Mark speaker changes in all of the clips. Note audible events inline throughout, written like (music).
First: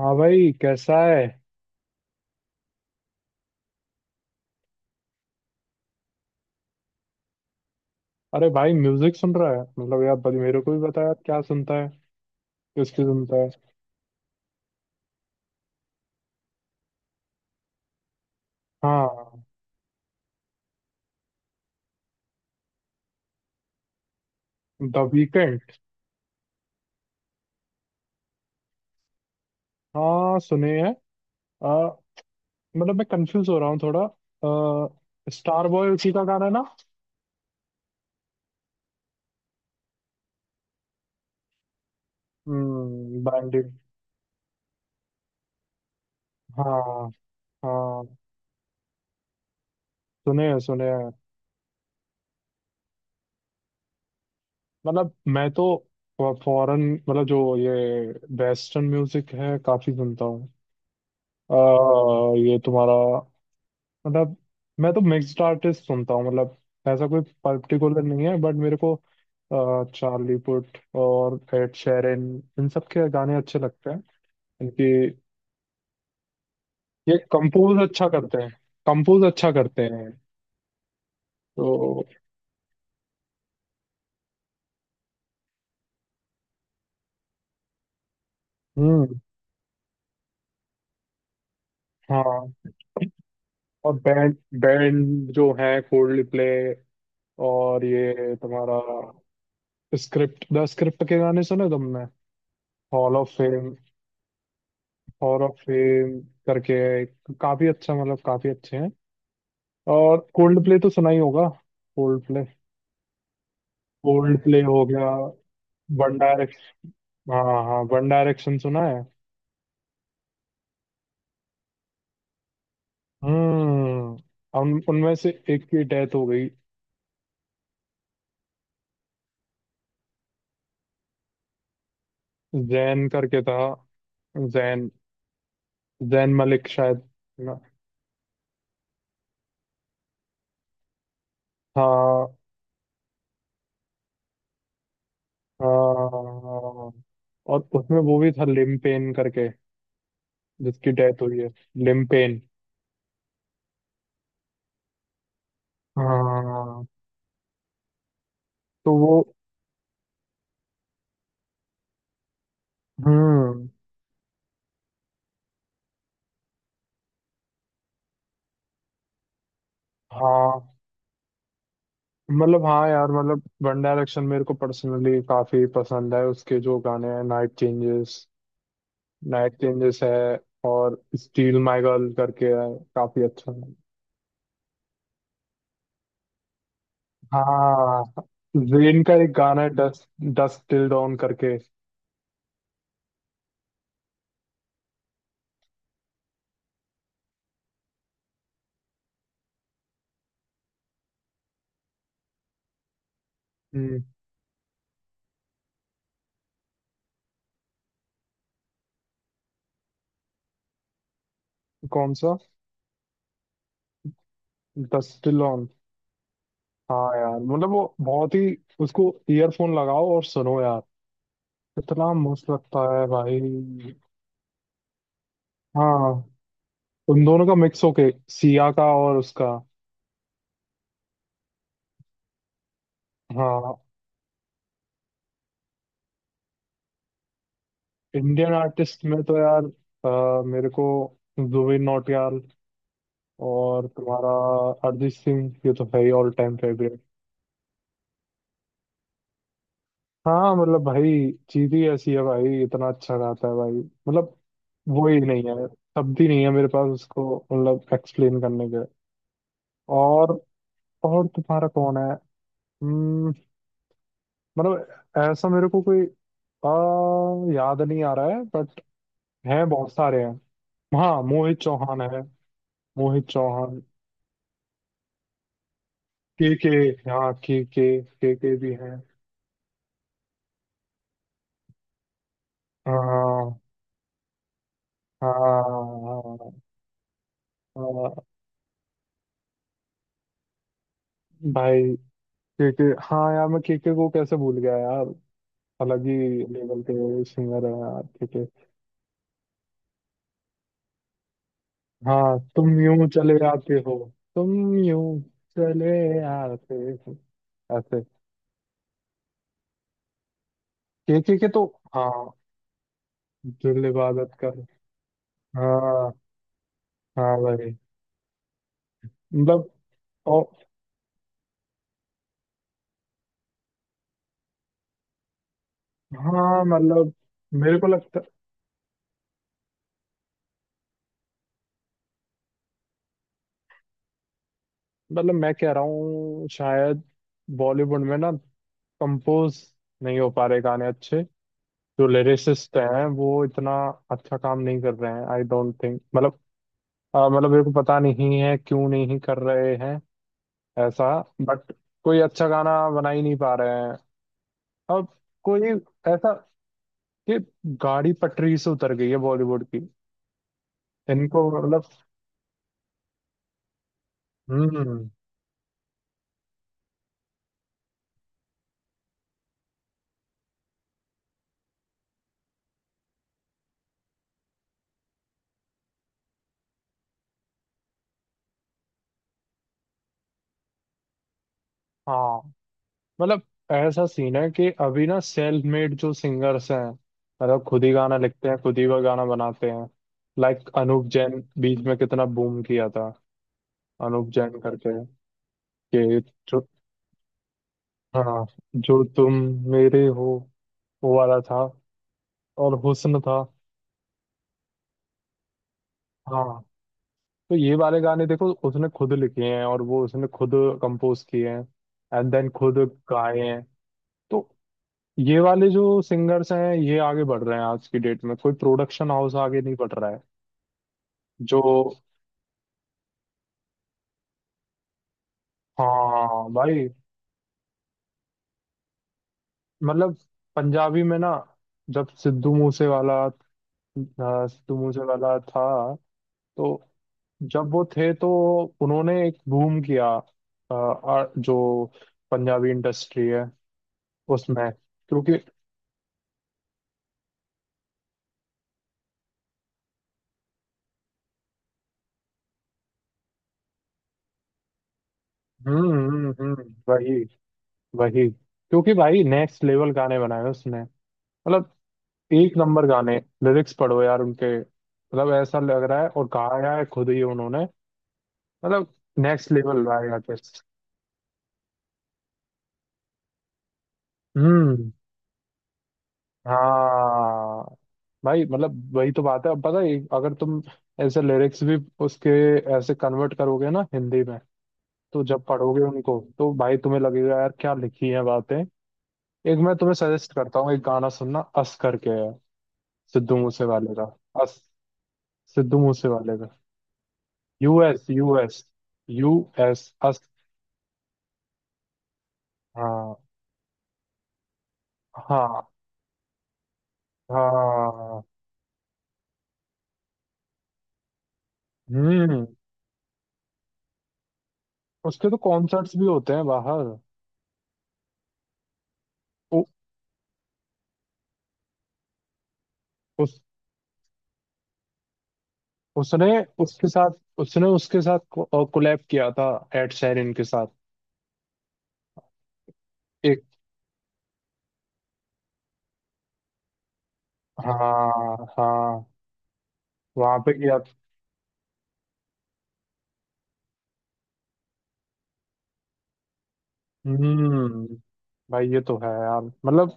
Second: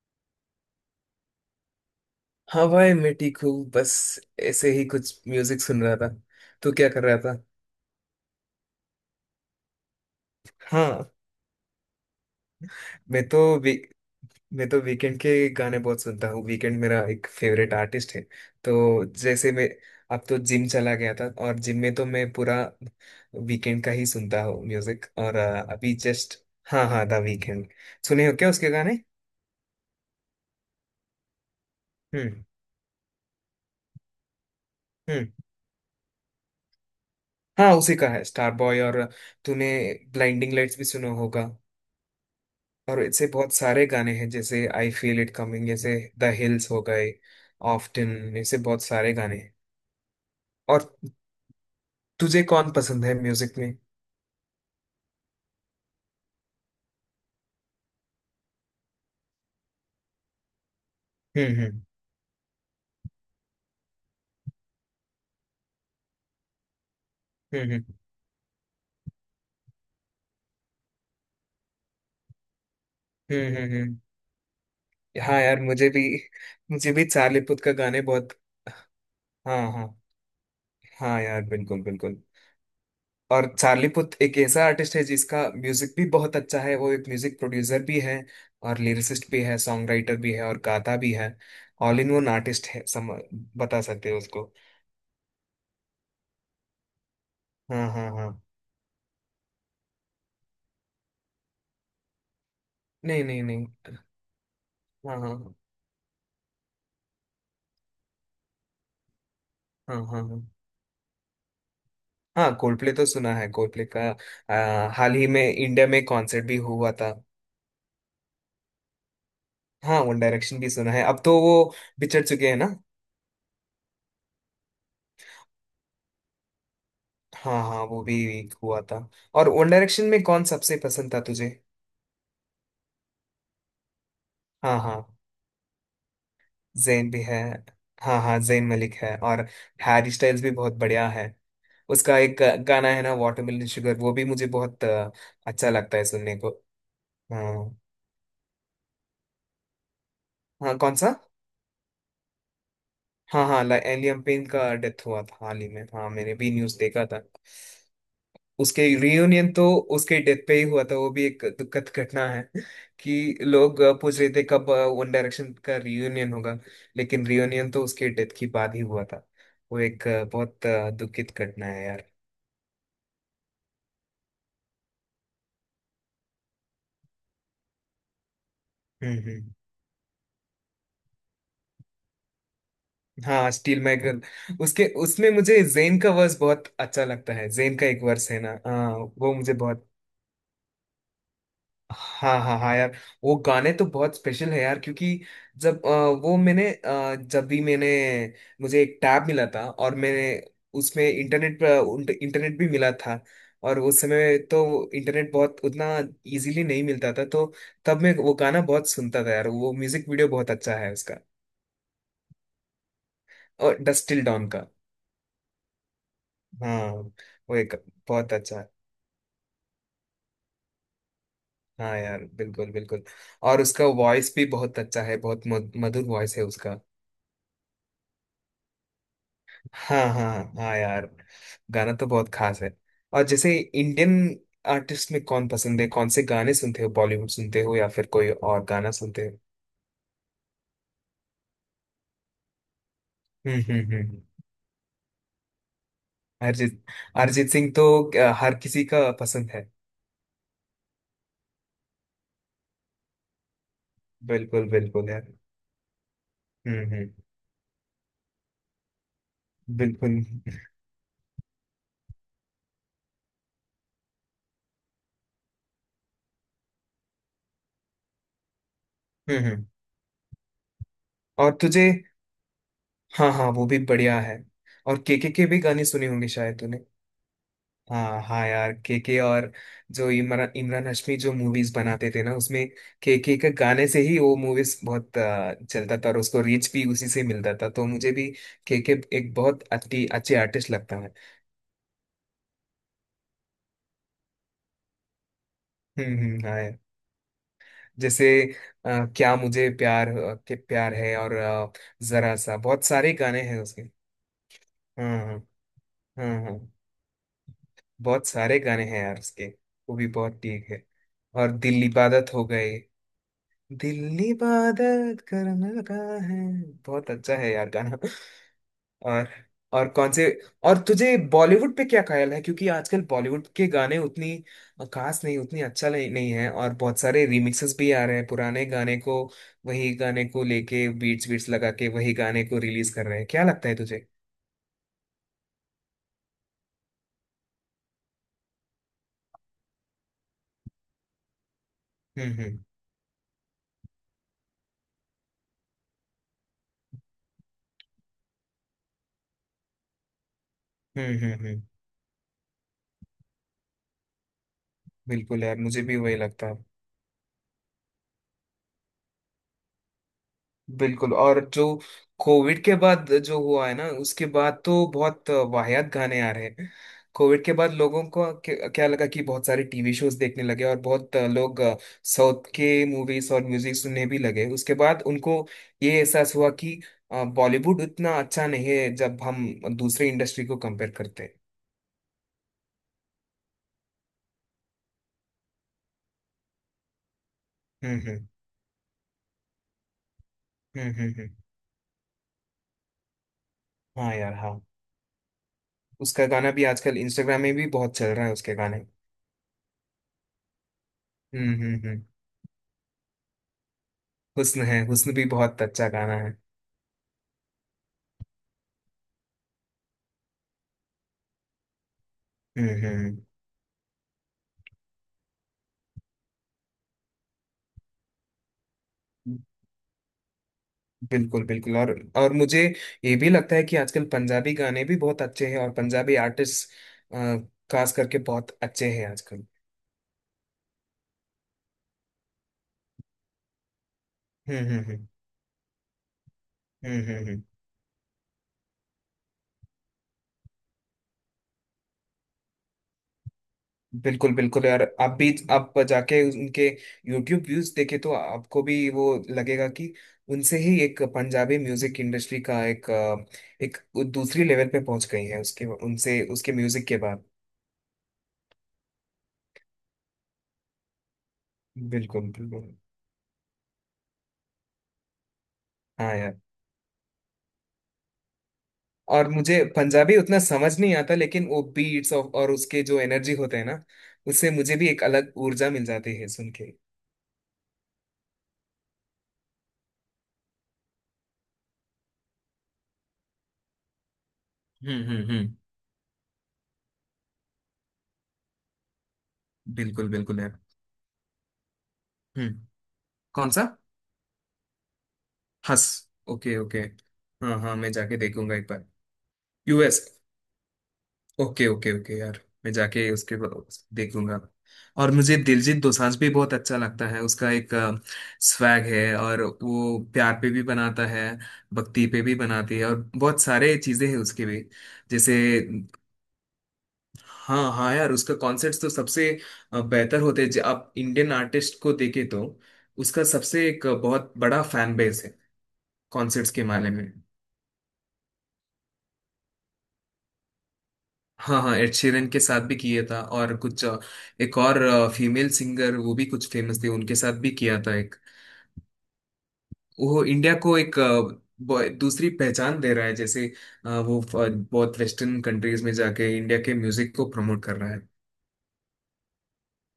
Speaker 1: हाँ भाई, कैसा है?
Speaker 2: हाँ भाई, मैं ठीक हूँ। बस ऐसे ही कुछ म्यूजिक सुन रहा था। तू क्या कर रहा था?
Speaker 1: अरे भाई, म्यूजिक सुन रहा है मतलब यार, बड़ी मेरे को भी बता
Speaker 2: हाँ,
Speaker 1: यार, क्या सुनता है? किसकी
Speaker 2: मैं
Speaker 1: सुनता है?
Speaker 2: तो वी, मैं तो वीकेंड के गाने बहुत सुनता हूँ। वीकेंड मेरा एक फेवरेट आर्टिस्ट है। तो
Speaker 1: हाँ,
Speaker 2: जैसे मैं अब तो जिम चला गया था और जिम में तो मैं पूरा वीकेंड का ही सुनता हूँ म्यूजिक।
Speaker 1: द
Speaker 2: और
Speaker 1: वीकेंड।
Speaker 2: अभी जस्ट। हाँ हाँ, द वीकेंड। सुने हो क्या उसके गाने?
Speaker 1: हाँ, सुने हैं। आ,
Speaker 2: हम्म।
Speaker 1: मतलब मैं कंफ्यूज हो रहा हूँ थोड़ा। आ,
Speaker 2: हम्म।
Speaker 1: स्टार बॉय उसी का गाना है ना?
Speaker 2: हाँ, उसी का है स्टार बॉय। और तूने ब्लाइंडिंग लाइट्स भी सुना होगा। और
Speaker 1: हम्म,
Speaker 2: ऐसे बहुत
Speaker 1: बैंडिट।
Speaker 2: सारे गाने हैं जैसे आई फील इट कमिंग, जैसे द हिल्स हो
Speaker 1: हाँ
Speaker 2: गए,
Speaker 1: हाँ,
Speaker 2: ऑफ्टन, ऐसे बहुत सारे गाने हैं।
Speaker 1: सुने हैं,
Speaker 2: और
Speaker 1: सुने हैं।
Speaker 2: तुझे कौन पसंद है म्यूजिक में?
Speaker 1: मतलब मैं तो फॉरेन, मतलब जो ये वेस्टर्न म्यूजिक है काफी सुनता हूँ। आ,
Speaker 2: हम्म हम्म
Speaker 1: ये तुम्हारा, मतलब मैं तो मिक्स्ड आर्टिस्ट सुनता हूँ, मतलब ऐसा कोई
Speaker 2: हम्म हम्म
Speaker 1: पर्टिकुलर नहीं है, बट मेरे को चार्ली पुट और एड शेरन, इन सब के गाने
Speaker 2: हम्म
Speaker 1: अच्छे
Speaker 2: हम्म
Speaker 1: लगते
Speaker 2: हम्म।
Speaker 1: हैं। इनकी
Speaker 2: हाँ यार, मुझे भी
Speaker 1: ये
Speaker 2: चार्ली पुथ का
Speaker 1: कंपोज
Speaker 2: गाने
Speaker 1: अच्छा
Speaker 2: बहुत।
Speaker 1: करते हैं, कंपोज अच्छा
Speaker 2: हाँ
Speaker 1: करते
Speaker 2: हाँ।
Speaker 1: हैं
Speaker 2: हाँ यार, बिल्कुल
Speaker 1: तो।
Speaker 2: बिल्कुल। और चार्ली पुथ एक ऐसा आर्टिस्ट है जिसका म्यूजिक भी बहुत अच्छा है। वो एक म्यूजिक प्रोड्यूसर भी है और
Speaker 1: हम्म।
Speaker 2: लिरिसिस्ट भी है, सॉन्ग राइटर भी है और गाता भी है। ऑल इन वन
Speaker 1: हाँ,
Speaker 2: आर्टिस्ट है, सम बता
Speaker 1: और
Speaker 2: सकते हो
Speaker 1: बैंड
Speaker 2: उसको।
Speaker 1: बैंड जो है, कोल्ड प्ले। और
Speaker 2: हाँ हाँ हाँ।
Speaker 1: ये तुम्हारा स्क्रिप्ट, द स्क्रिप्ट के गाने सुने तुमने? हॉल
Speaker 2: नहीं
Speaker 1: ऑफ
Speaker 2: नहीं नहीं।
Speaker 1: फेम,
Speaker 2: हाँ
Speaker 1: हॉल ऑफ
Speaker 2: हाँ
Speaker 1: फेम करके काफी अच्छा, मतलब काफी अच्छे हैं।
Speaker 2: हाँ।
Speaker 1: और
Speaker 2: हाँ हाँ
Speaker 1: कोल्ड प्ले तो सुना ही होगा। कोल्ड प्ले,
Speaker 2: हाँ, कोल्डप्ले तो सुना है, कोल्डप्ले का।
Speaker 1: कोल्ड प्ले हो गया।
Speaker 2: हाल ही में इंडिया में
Speaker 1: वन
Speaker 2: कॉन्सर्ट भी
Speaker 1: डायरेक्शन।
Speaker 2: हुआ था।
Speaker 1: हाँ हाँ, वन डायरेक्शन सुना है।
Speaker 2: हाँ, वन डायरेक्शन भी सुना है। अब तो वो बिछड़ चुके हैं ना।
Speaker 1: हम्म, उन उनमें से एक की डेथ हो गई।
Speaker 2: हाँ हाँ, वो भी हुआ था। और वन डायरेक्शन में कौन सबसे पसंद था तुझे?
Speaker 1: जैन करके था,
Speaker 2: हाँ
Speaker 1: जैन,
Speaker 2: हाँ,
Speaker 1: जैन मलिक शायद,
Speaker 2: जेन भी है।
Speaker 1: ना?
Speaker 2: हाँ हाँ, जेन मलिक है। और हैरी स्टाइल्स भी बहुत बढ़िया है। उसका
Speaker 1: हाँ
Speaker 2: एक गाना है ना वाटरमेलन शुगर, वो भी मुझे बहुत अच्छा लगता है सुनने को।
Speaker 1: हाँ, और
Speaker 2: हाँ
Speaker 1: उसमें वो भी था लिमपेन करके,
Speaker 2: हाँ।
Speaker 1: जिसकी
Speaker 2: कौन सा?
Speaker 1: डेथ हुई है, लिमपेन।
Speaker 2: हाँ हाँ, एलियम पेन का डेथ हुआ था हाल ही में। हाँ, मैंने भी न्यूज
Speaker 1: हाँ,
Speaker 2: देखा था। उसके
Speaker 1: तो वो।
Speaker 2: रियूनियन तो उसके डेथ पे ही हुआ था। वो भी एक दुखद घटना है कि
Speaker 1: हम्म,
Speaker 2: लोग पूछ रहे थे कब वन डायरेक्शन का रियूनियन होगा। लेकिन रियूनियन तो उसके डेथ के बाद ही हुआ था। वो एक
Speaker 1: हाँ,
Speaker 2: बहुत दुखित घटना है यार।
Speaker 1: मतलब हाँ यार, मतलब वन डायरेक्शन मेरे को पर्सनली काफी पसंद है। उसके जो गाने हैं, नाइट चेंजेस,
Speaker 2: हम्म।
Speaker 1: नाइट चेंजेस है, और स्टील माय गर्ल करके है, काफी
Speaker 2: हाँ
Speaker 1: अच्छा है।
Speaker 2: स्टील माई गर्ल, उसके उसमें मुझे जेन का वर्स बहुत अच्छा लगता है। जेन का एक
Speaker 1: हाँ,
Speaker 2: वर्स है ना। हाँ।
Speaker 1: जेन का एक
Speaker 2: वो मुझे
Speaker 1: गाना है
Speaker 2: बहुत।
Speaker 1: डस्ट, डस्ट टिल डॉन करके।
Speaker 2: हाँ हाँ हाँ यार, वो गाने तो बहुत स्पेशल है यार क्योंकि जब वो मैंने अ, जब भी मैंने मुझे एक टैब मिला था और मैंने उसमें इंटरनेट पर इंटरनेट भी मिला था। और उस
Speaker 1: हम्म,
Speaker 2: समय तो इंटरनेट बहुत उतना इजीली नहीं मिलता था, तो तब मैं वो गाना बहुत सुनता था यार। वो म्यूजिक वीडियो बहुत अच्छा है उसका।
Speaker 1: कौन सा?
Speaker 2: और डस्ट टिल डॉन का।
Speaker 1: Dust Till Dawn.
Speaker 2: हाँ।
Speaker 1: हाँ यार,
Speaker 2: वो
Speaker 1: मतलब
Speaker 2: एक
Speaker 1: वो
Speaker 2: बहुत
Speaker 1: बहुत ही,
Speaker 2: अच्छा है।
Speaker 1: उसको ईयरफोन लगाओ और सुनो यार,
Speaker 2: हाँ
Speaker 1: इतना
Speaker 2: यार,
Speaker 1: मस्त
Speaker 2: बिल्कुल
Speaker 1: लगता
Speaker 2: बिल्कुल।
Speaker 1: है भाई।
Speaker 2: और उसका वॉइस भी बहुत अच्छा है, बहुत मधुर
Speaker 1: हाँ,
Speaker 2: वॉइस है उसका।
Speaker 1: उन दोनों का मिक्स होके, सिया का और उसका।
Speaker 2: हाँ हाँ हाँ यार, गाना तो बहुत खास है। और जैसे
Speaker 1: हाँ।
Speaker 2: इंडियन आर्टिस्ट में कौन पसंद है? कौन से गाने सुनते हो? बॉलीवुड सुनते हो या फिर कोई
Speaker 1: इंडियन
Speaker 2: और गाना
Speaker 1: आर्टिस्ट में
Speaker 2: सुनते
Speaker 1: तो
Speaker 2: हो?
Speaker 1: यार मेरे को जुबिन नौटियाल,
Speaker 2: हम्म हम्म
Speaker 1: और
Speaker 2: हम्म हम्म।
Speaker 1: तुम्हारा अरिजीत सिंह, ये तो है ही all time
Speaker 2: Arijit,
Speaker 1: favourite.
Speaker 2: Arijit Singh तो हर किसी का पसंद है।
Speaker 1: हाँ, मतलब भाई चीज ही ऐसी है भाई, इतना अच्छा गाता है भाई, मतलब
Speaker 2: बिल्कुल
Speaker 1: वो
Speaker 2: बिल्कुल
Speaker 1: ही
Speaker 2: यार।
Speaker 1: नहीं है, शब्द ही नहीं है मेरे पास
Speaker 2: हम्म।
Speaker 1: उसको, मतलब एक्सप्लेन करने के।
Speaker 2: बिल्कुल।
Speaker 1: और और तुम्हारा कौन है? हम्म, मतलब ऐसा मेरे को कोई याद नहीं आ रहा है, बट
Speaker 2: हम्म।
Speaker 1: हैं, बहुत सारे हैं। हाँ,
Speaker 2: और
Speaker 1: मोहित
Speaker 2: तुझे।
Speaker 1: चौहान है, मोहित
Speaker 2: हाँ हाँ, वो भी
Speaker 1: चौहान।
Speaker 2: बढ़िया है। और के भी गाने सुने होंगे
Speaker 1: के
Speaker 2: शायद।
Speaker 1: के। हाँ, के,
Speaker 2: हाँ हाँ
Speaker 1: के भी
Speaker 2: यार,
Speaker 1: हैं।
Speaker 2: केके और जो इमरान इमरान हाशमी जो मूवीज बनाते थे ना उसमें केके के
Speaker 1: हाँ
Speaker 2: गाने से ही वो मूवीज बहुत
Speaker 1: हाँ
Speaker 2: चलता था और उसको
Speaker 1: हाँ।
Speaker 2: रीच भी उसी से मिलता था। तो मुझे
Speaker 1: हाँ,
Speaker 2: भी केके एक बहुत अच्छी अच्छे आर्टिस्ट लगता है।
Speaker 1: भाई के, हाँ यार, मैं के को कैसे भूल गया यार, अलग ही
Speaker 2: हम्म। हाँ यार।
Speaker 1: लेवल के सिंगर है यार के
Speaker 2: जैसे
Speaker 1: के।
Speaker 2: क्या मुझे प्यार के प्यार है और जरा
Speaker 1: हाँ,
Speaker 2: सा,
Speaker 1: तुम
Speaker 2: बहुत
Speaker 1: यूं
Speaker 2: सारे
Speaker 1: चले
Speaker 2: गाने हैं
Speaker 1: आते
Speaker 2: उसके।
Speaker 1: हो, तुम यूं
Speaker 2: हाँ हाँ
Speaker 1: चले
Speaker 2: हाँ हाँ।
Speaker 1: आते हो, ऐसे।
Speaker 2: बहुत सारे गाने हैं यार उसके। वो भी बहुत ठीक है।
Speaker 1: के
Speaker 2: और
Speaker 1: तो,
Speaker 2: दिल इबादत
Speaker 1: हाँ,
Speaker 2: हो गए,
Speaker 1: दिल
Speaker 2: दिल
Speaker 1: इबादत कर।
Speaker 2: इबादत करने लगा
Speaker 1: हाँ,
Speaker 2: है, बहुत
Speaker 1: हाँ
Speaker 2: अच्छा है यार
Speaker 1: भाई,
Speaker 2: गाना। और
Speaker 1: मतलब।
Speaker 2: और कौन से।
Speaker 1: और
Speaker 2: और तुझे बॉलीवुड पे क्या ख्याल है, क्योंकि आजकल बॉलीवुड के गाने उतनी खास नहीं, उतनी अच्छा नहीं, नहीं है
Speaker 1: हाँ,
Speaker 2: और बहुत
Speaker 1: मतलब
Speaker 2: सारे रिमिक्सेस
Speaker 1: मेरे को
Speaker 2: भी आ रहे
Speaker 1: लगता,
Speaker 2: हैं पुराने गाने को, वही गाने को लेके बीट्स बीट्स लगा के वही गाने को रिलीज कर रहे हैं। क्या लगता है तुझे?
Speaker 1: मतलब मैं कह रहा हूँ शायद बॉलीवुड में ना, कंपोज नहीं हो पा रहे गाने अच्छे, जो
Speaker 2: हम्म हम्म
Speaker 1: लिरिसिस्ट हैं वो इतना अच्छा काम नहीं कर रहे हैं, आई डोंट थिंक, मतलब मतलब मेरे को पता नहीं है क्यों नहीं कर रहे हैं ऐसा,
Speaker 2: हम्म।
Speaker 1: बट कोई अच्छा गाना बना ही नहीं पा रहे हैं अब,
Speaker 2: बिल्कुल यार,
Speaker 1: कोई
Speaker 2: मुझे भी वही
Speaker 1: ऐसा
Speaker 2: लगता है।
Speaker 1: कि गाड़ी पटरी से उतर गई है बॉलीवुड की।
Speaker 2: बिल्कुल, और
Speaker 1: इनको
Speaker 2: जो
Speaker 1: मतलब।
Speaker 2: कोविड के बाद जो हुआ है ना, उसके बाद तो
Speaker 1: हम्म,
Speaker 2: बहुत वाहियात गाने आ रहे हैं। कोविड के बाद लोगों को क्या क्या लगा कि बहुत सारे टीवी शोज देखने लगे और बहुत लोग साउथ के मूवीज और म्यूजिक सुनने भी लगे। उसके बाद उनको ये एहसास हुआ कि बॉलीवुड उतना अच्छा नहीं है जब हम दूसरे इंडस्ट्री को कंपेयर करते हैं।
Speaker 1: हाँ, मतलब ऐसा सीन है कि अभी ना, सेल्फ मेड जो सिंगर्स हैं, मतलब खुद ही
Speaker 2: हम्म
Speaker 1: गाना
Speaker 2: हम्म
Speaker 1: लिखते हैं, खुद ही वो गाना बनाते हैं, लाइक
Speaker 2: हम्म
Speaker 1: अनूप
Speaker 2: हम्म हम्म।
Speaker 1: जैन, बीच में कितना बूम किया था,
Speaker 2: हाँ
Speaker 1: अनूप
Speaker 2: यार
Speaker 1: जैन
Speaker 2: हाँ।
Speaker 1: करके, कि
Speaker 2: उसका गाना
Speaker 1: जो,
Speaker 2: भी आजकल इंस्टाग्राम में भी बहुत चल रहा है,
Speaker 1: हाँ,
Speaker 2: उसके गाने।
Speaker 1: जो तुम मेरे हो, वो वाला था,
Speaker 2: हम्म।
Speaker 1: और हुस्न था।
Speaker 2: हुस्न है, हुस्न भी बहुत अच्छा गाना है।
Speaker 1: हाँ, तो ये वाले गाने देखो, उसने खुद लिखे हैं, और वो उसने खुद कंपोज किए हैं, एंड देन खुद
Speaker 2: हम्म।
Speaker 1: गाए हैं। तो ये वाले जो सिंगर्स हैं ये आगे बढ़ रहे हैं, आज की डेट में कोई प्रोडक्शन हाउस आगे नहीं बढ़ रहा है।
Speaker 2: बिल्कुल
Speaker 1: जो।
Speaker 2: बिल्कुल। और मुझे ये भी लगता है कि आजकल पंजाबी गाने भी बहुत अच्छे हैं और पंजाबी
Speaker 1: हाँ
Speaker 2: आर्टिस्ट
Speaker 1: भाई,
Speaker 2: खास करके बहुत अच्छे हैं आजकल।
Speaker 1: मतलब पंजाबी में ना, जब सिद्धू मूसे वाला,
Speaker 2: हम्म
Speaker 1: सिद्धू
Speaker 2: हम्म
Speaker 1: मूसे
Speaker 2: हम्म
Speaker 1: वाला था, तो,
Speaker 2: हम्म।
Speaker 1: जब वो थे तो, उन्होंने एक बूम किया जो पंजाबी इंडस्ट्री है
Speaker 2: बिल्कुल बिल्कुल
Speaker 1: उसमें,
Speaker 2: यार,
Speaker 1: क्योंकि,
Speaker 2: आप जाके उनके यूट्यूब व्यूज देखे तो आपको भी वो लगेगा कि उनसे ही एक पंजाबी म्यूजिक इंडस्ट्री का एक एक दूसरी लेवल पे पहुंच गई है, उसके उनसे उसके म्यूजिक के
Speaker 1: वही
Speaker 2: बाद।
Speaker 1: वही, क्योंकि भाई नेक्स्ट लेवल गाने बनाए उसने, मतलब
Speaker 2: बिल्कुल
Speaker 1: एक
Speaker 2: बिल्कुल।
Speaker 1: नंबर गाने, लिरिक्स पढ़ो यार उनके, मतलब ऐसा लग रहा है,
Speaker 2: हाँ
Speaker 1: और
Speaker 2: यार,
Speaker 1: गाया है खुद ही उन्होंने, मतलब
Speaker 2: और
Speaker 1: नेक्स्ट
Speaker 2: मुझे
Speaker 1: लेवल भाई
Speaker 2: पंजाबी उतना
Speaker 1: आर्टिस्ट।
Speaker 2: समझ नहीं आता लेकिन वो बीट्स और उसके जो एनर्जी होते हैं ना, उससे मुझे भी
Speaker 1: हम्म,
Speaker 2: एक अलग ऊर्जा मिल जाती है सुन के।
Speaker 1: हाँ भाई, मतलब वही तो बात है, अब पता है अगर तुम ऐसे लिरिक्स भी उसके ऐसे कन्वर्ट करोगे ना हिंदी में, तो जब
Speaker 2: हम्म।
Speaker 1: पढ़ोगे उनको तो भाई तुम्हें लगेगा यार क्या लिखी है बातें। एक मैं तुम्हें
Speaker 2: बिल्कुल
Speaker 1: सजेस्ट
Speaker 2: बिल्कुल यार।
Speaker 1: करता हूँ एक गाना सुनना, अस करके है,
Speaker 2: हम्म।
Speaker 1: सिद्धू
Speaker 2: कौन सा?
Speaker 1: मूसे वाले का, अस, सिद्धू
Speaker 2: हंस।
Speaker 1: मूसे वाले का।
Speaker 2: Okay okay. हाँ हाँ, मैं
Speaker 1: यूएस,
Speaker 2: जाके देखूंगा
Speaker 1: यूएस,
Speaker 2: एक बार।
Speaker 1: US.
Speaker 2: US. Okay okay okay यार, मैं जाके
Speaker 1: हाँ
Speaker 2: उसके देखूंगा। और मुझे
Speaker 1: हाँ
Speaker 2: दिलजीत दोसांझ भी बहुत अच्छा लगता है। उसका एक
Speaker 1: हाँ।
Speaker 2: स्वैग है और वो प्यार पे भी बनाता है, भक्ति पे भी
Speaker 1: हम्म,
Speaker 2: बनाती है और बहुत सारे चीजें हैं उसके भी।
Speaker 1: उसके तो
Speaker 2: जैसे
Speaker 1: कॉन्सर्ट्स भी होते हैं बाहर।
Speaker 2: हाँ हाँ यार, उसका कॉन्सर्ट्स तो सबसे
Speaker 1: उ,
Speaker 2: बेहतर होते हैं जब आप इंडियन आर्टिस्ट को देखे तो। उसका
Speaker 1: उस
Speaker 2: सबसे एक बहुत बड़ा फैन बेस है
Speaker 1: उसने
Speaker 2: कॉन्सर्ट्स के
Speaker 1: उसके
Speaker 2: मामले में।
Speaker 1: साथ, कोलैब किया था एड शेरिन के साथ,
Speaker 2: हाँ हाँ, एड शीरन के साथ भी किया था
Speaker 1: एक।
Speaker 2: और कुछ एक और फीमेल सिंगर वो भी कुछ फेमस थी, उनके साथ भी किया था एक।
Speaker 1: हाँ हाँ,
Speaker 2: वो
Speaker 1: वहां पे
Speaker 2: इंडिया को
Speaker 1: किया था।
Speaker 2: एक दूसरी पहचान दे रहा है। जैसे वो बहुत वेस्टर्न कंट्रीज में जाके इंडिया के म्यूजिक को प्रमोट कर
Speaker 1: हम्म,
Speaker 2: रहा है।
Speaker 1: भाई ये तो है यार, मतलब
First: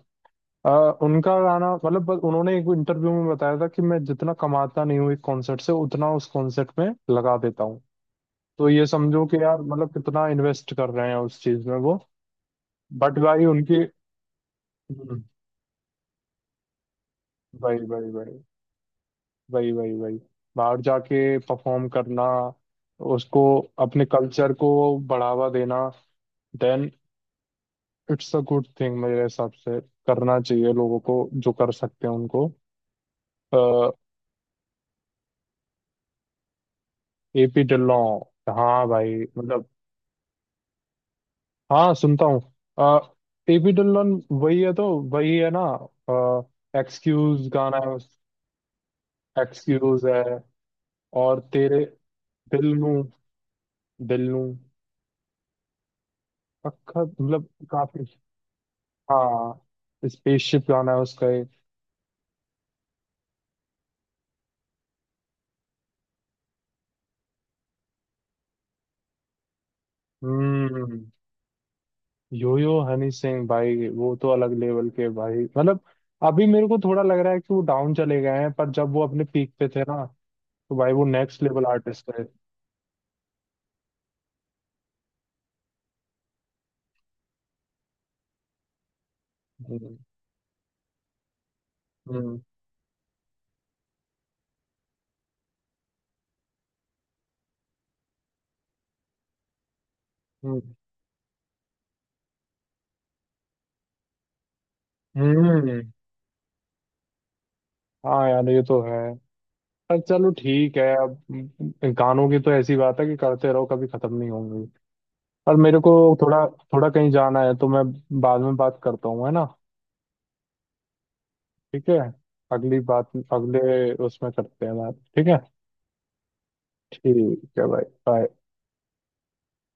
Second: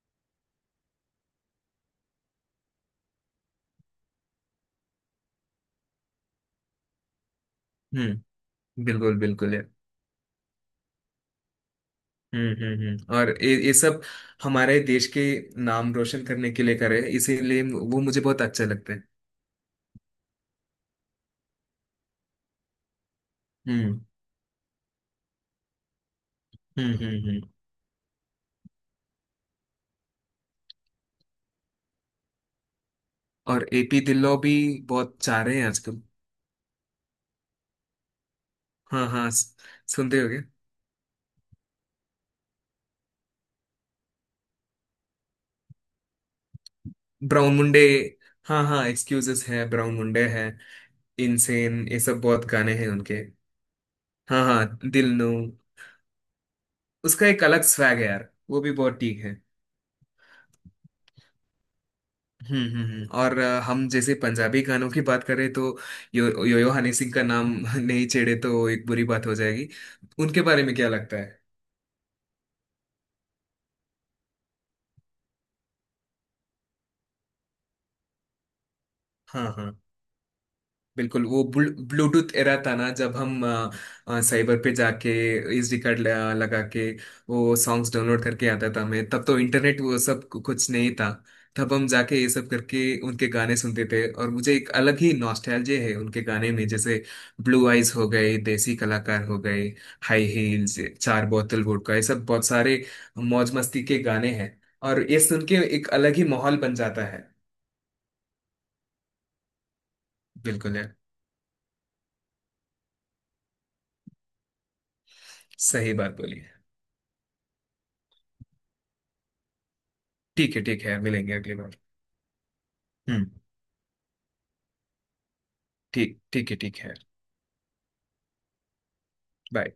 Speaker 1: अ, उनका गाना, मतलब बस उन्होंने एक इंटरव्यू में बताया था कि मैं जितना कमाता नहीं हूँ एक कॉन्सर्ट से, उतना उस कॉन्सर्ट में लगा देता हूँ।
Speaker 2: हम्म।
Speaker 1: तो ये
Speaker 2: बिल्कुल
Speaker 1: समझो कि
Speaker 2: बिल्कुल
Speaker 1: यार,
Speaker 2: यार।
Speaker 1: मतलब कितना इन्वेस्ट कर रहे हैं उस चीज में वो।
Speaker 2: हम्म।
Speaker 1: बट
Speaker 2: और
Speaker 1: भाई
Speaker 2: ये
Speaker 1: उनकी।
Speaker 2: सब हमारे देश के
Speaker 1: हम्म,
Speaker 2: नाम रोशन करने के लिए करे इसीलिए
Speaker 1: वही
Speaker 2: वो
Speaker 1: वही
Speaker 2: मुझे
Speaker 1: वही,
Speaker 2: बहुत अच्छा लगता है।
Speaker 1: वही वही वही, बाहर जाके परफॉर्म करना, उसको,
Speaker 2: हम्म
Speaker 1: अपने कल्चर को बढ़ावा देना, then,
Speaker 2: hmm.
Speaker 1: It's a good thing मेरे हिसाब से, करना चाहिए लोगों को, जो कर सकते हैं उनको।
Speaker 2: और एपी ढिल्लो भी बहुत चाह रहे हैं आजकल।
Speaker 1: एपी ढिल्लों। हाँ
Speaker 2: हाँ
Speaker 1: भाई,
Speaker 2: हाँ,
Speaker 1: मतलब,
Speaker 2: सुनते होगे।
Speaker 1: हाँ, सुनता हूँ। एपी ढिल्लों वही है तो, वही है ना, एक्सक्यूज
Speaker 2: ब्राउन
Speaker 1: गाना
Speaker 2: मुंडे।
Speaker 1: है,
Speaker 2: हाँ हाँ, एक्सक्यूजेस है, ब्राउन
Speaker 1: एक्सक्यूज है।
Speaker 2: मुंडे है,
Speaker 1: और तेरे
Speaker 2: इनसेन, ये सब बहुत
Speaker 1: दिल
Speaker 2: गाने हैं
Speaker 1: नू,
Speaker 2: उनके।
Speaker 1: दिल नू
Speaker 2: हाँ हाँ, दिल नो।
Speaker 1: पक्का,
Speaker 2: उसका एक
Speaker 1: मतलब
Speaker 2: अलग स्वैग
Speaker 1: काफी।
Speaker 2: है यार, वो भी बहुत ठीक है।
Speaker 1: हाँ, स्पेसशिप गाना है उसका एक।
Speaker 2: और हम जैसे पंजाबी गानों की बात करें तो यो यो, यो हनी सिंह का नाम (laughs) नहीं छेड़े तो एक बुरी बात हो जाएगी। उनके बारे में क्या
Speaker 1: हम्म,
Speaker 2: लगता है?
Speaker 1: यो यो हनी सिंह भाई, वो तो अलग लेवल के भाई, मतलब अभी मेरे को थोड़ा लग रहा है कि वो डाउन चले गए हैं, पर जब वो अपने
Speaker 2: हाँ
Speaker 1: पीक पे
Speaker 2: हाँ।
Speaker 1: थे ना, तो भाई वो
Speaker 2: बिल्कुल,
Speaker 1: नेक्स्ट
Speaker 2: वो
Speaker 1: लेवल आर्टिस्ट है।
Speaker 2: ब्लूटूथ एरा था ना जब हम साइबर पे जाके एसडी कार्ड लगा लगा के वो सॉन्ग्स डाउनलोड करके आता था। मैं तब तो इंटरनेट
Speaker 1: हम्म
Speaker 2: वो सब कुछ नहीं था। तब हम जाके ये
Speaker 1: हम्म
Speaker 2: सब करके उनके गाने सुनते थे और मुझे एक अलग ही नॉस्टैल्जिया है उनके गाने में, जैसे ब्लू आइज हो गए, देसी कलाकार हो गए, हाई हील्स, 4 बोतल वोडका, ये सब बहुत सारे मौज मस्ती के गाने हैं। और ये
Speaker 1: हम्म,
Speaker 2: सुन के एक अलग ही माहौल बन जाता है।
Speaker 1: हाँ यार ये तो है, पर चलो,
Speaker 2: बिल्कुल
Speaker 1: ठीक है,
Speaker 2: है,
Speaker 1: अब गानों की तो ऐसी बात है कि करते रहो, कभी खत्म नहीं होंगी। पर मेरे को
Speaker 2: सही बात बोली
Speaker 1: थोड़ा,
Speaker 2: है।
Speaker 1: थोड़ा कहीं जाना है तो मैं बाद में बात करता हूँ, है ना?
Speaker 2: ठीक है ठीक है, मिलेंगे अगली बार।
Speaker 1: ठीक है, अगली बात,
Speaker 2: हम्म।
Speaker 1: अगले उसमें करते हैं बात, ठीक है?
Speaker 2: ठीक, ठीक है, ठीक है।
Speaker 1: ठीक है भाई, बाय।
Speaker 2: Bye.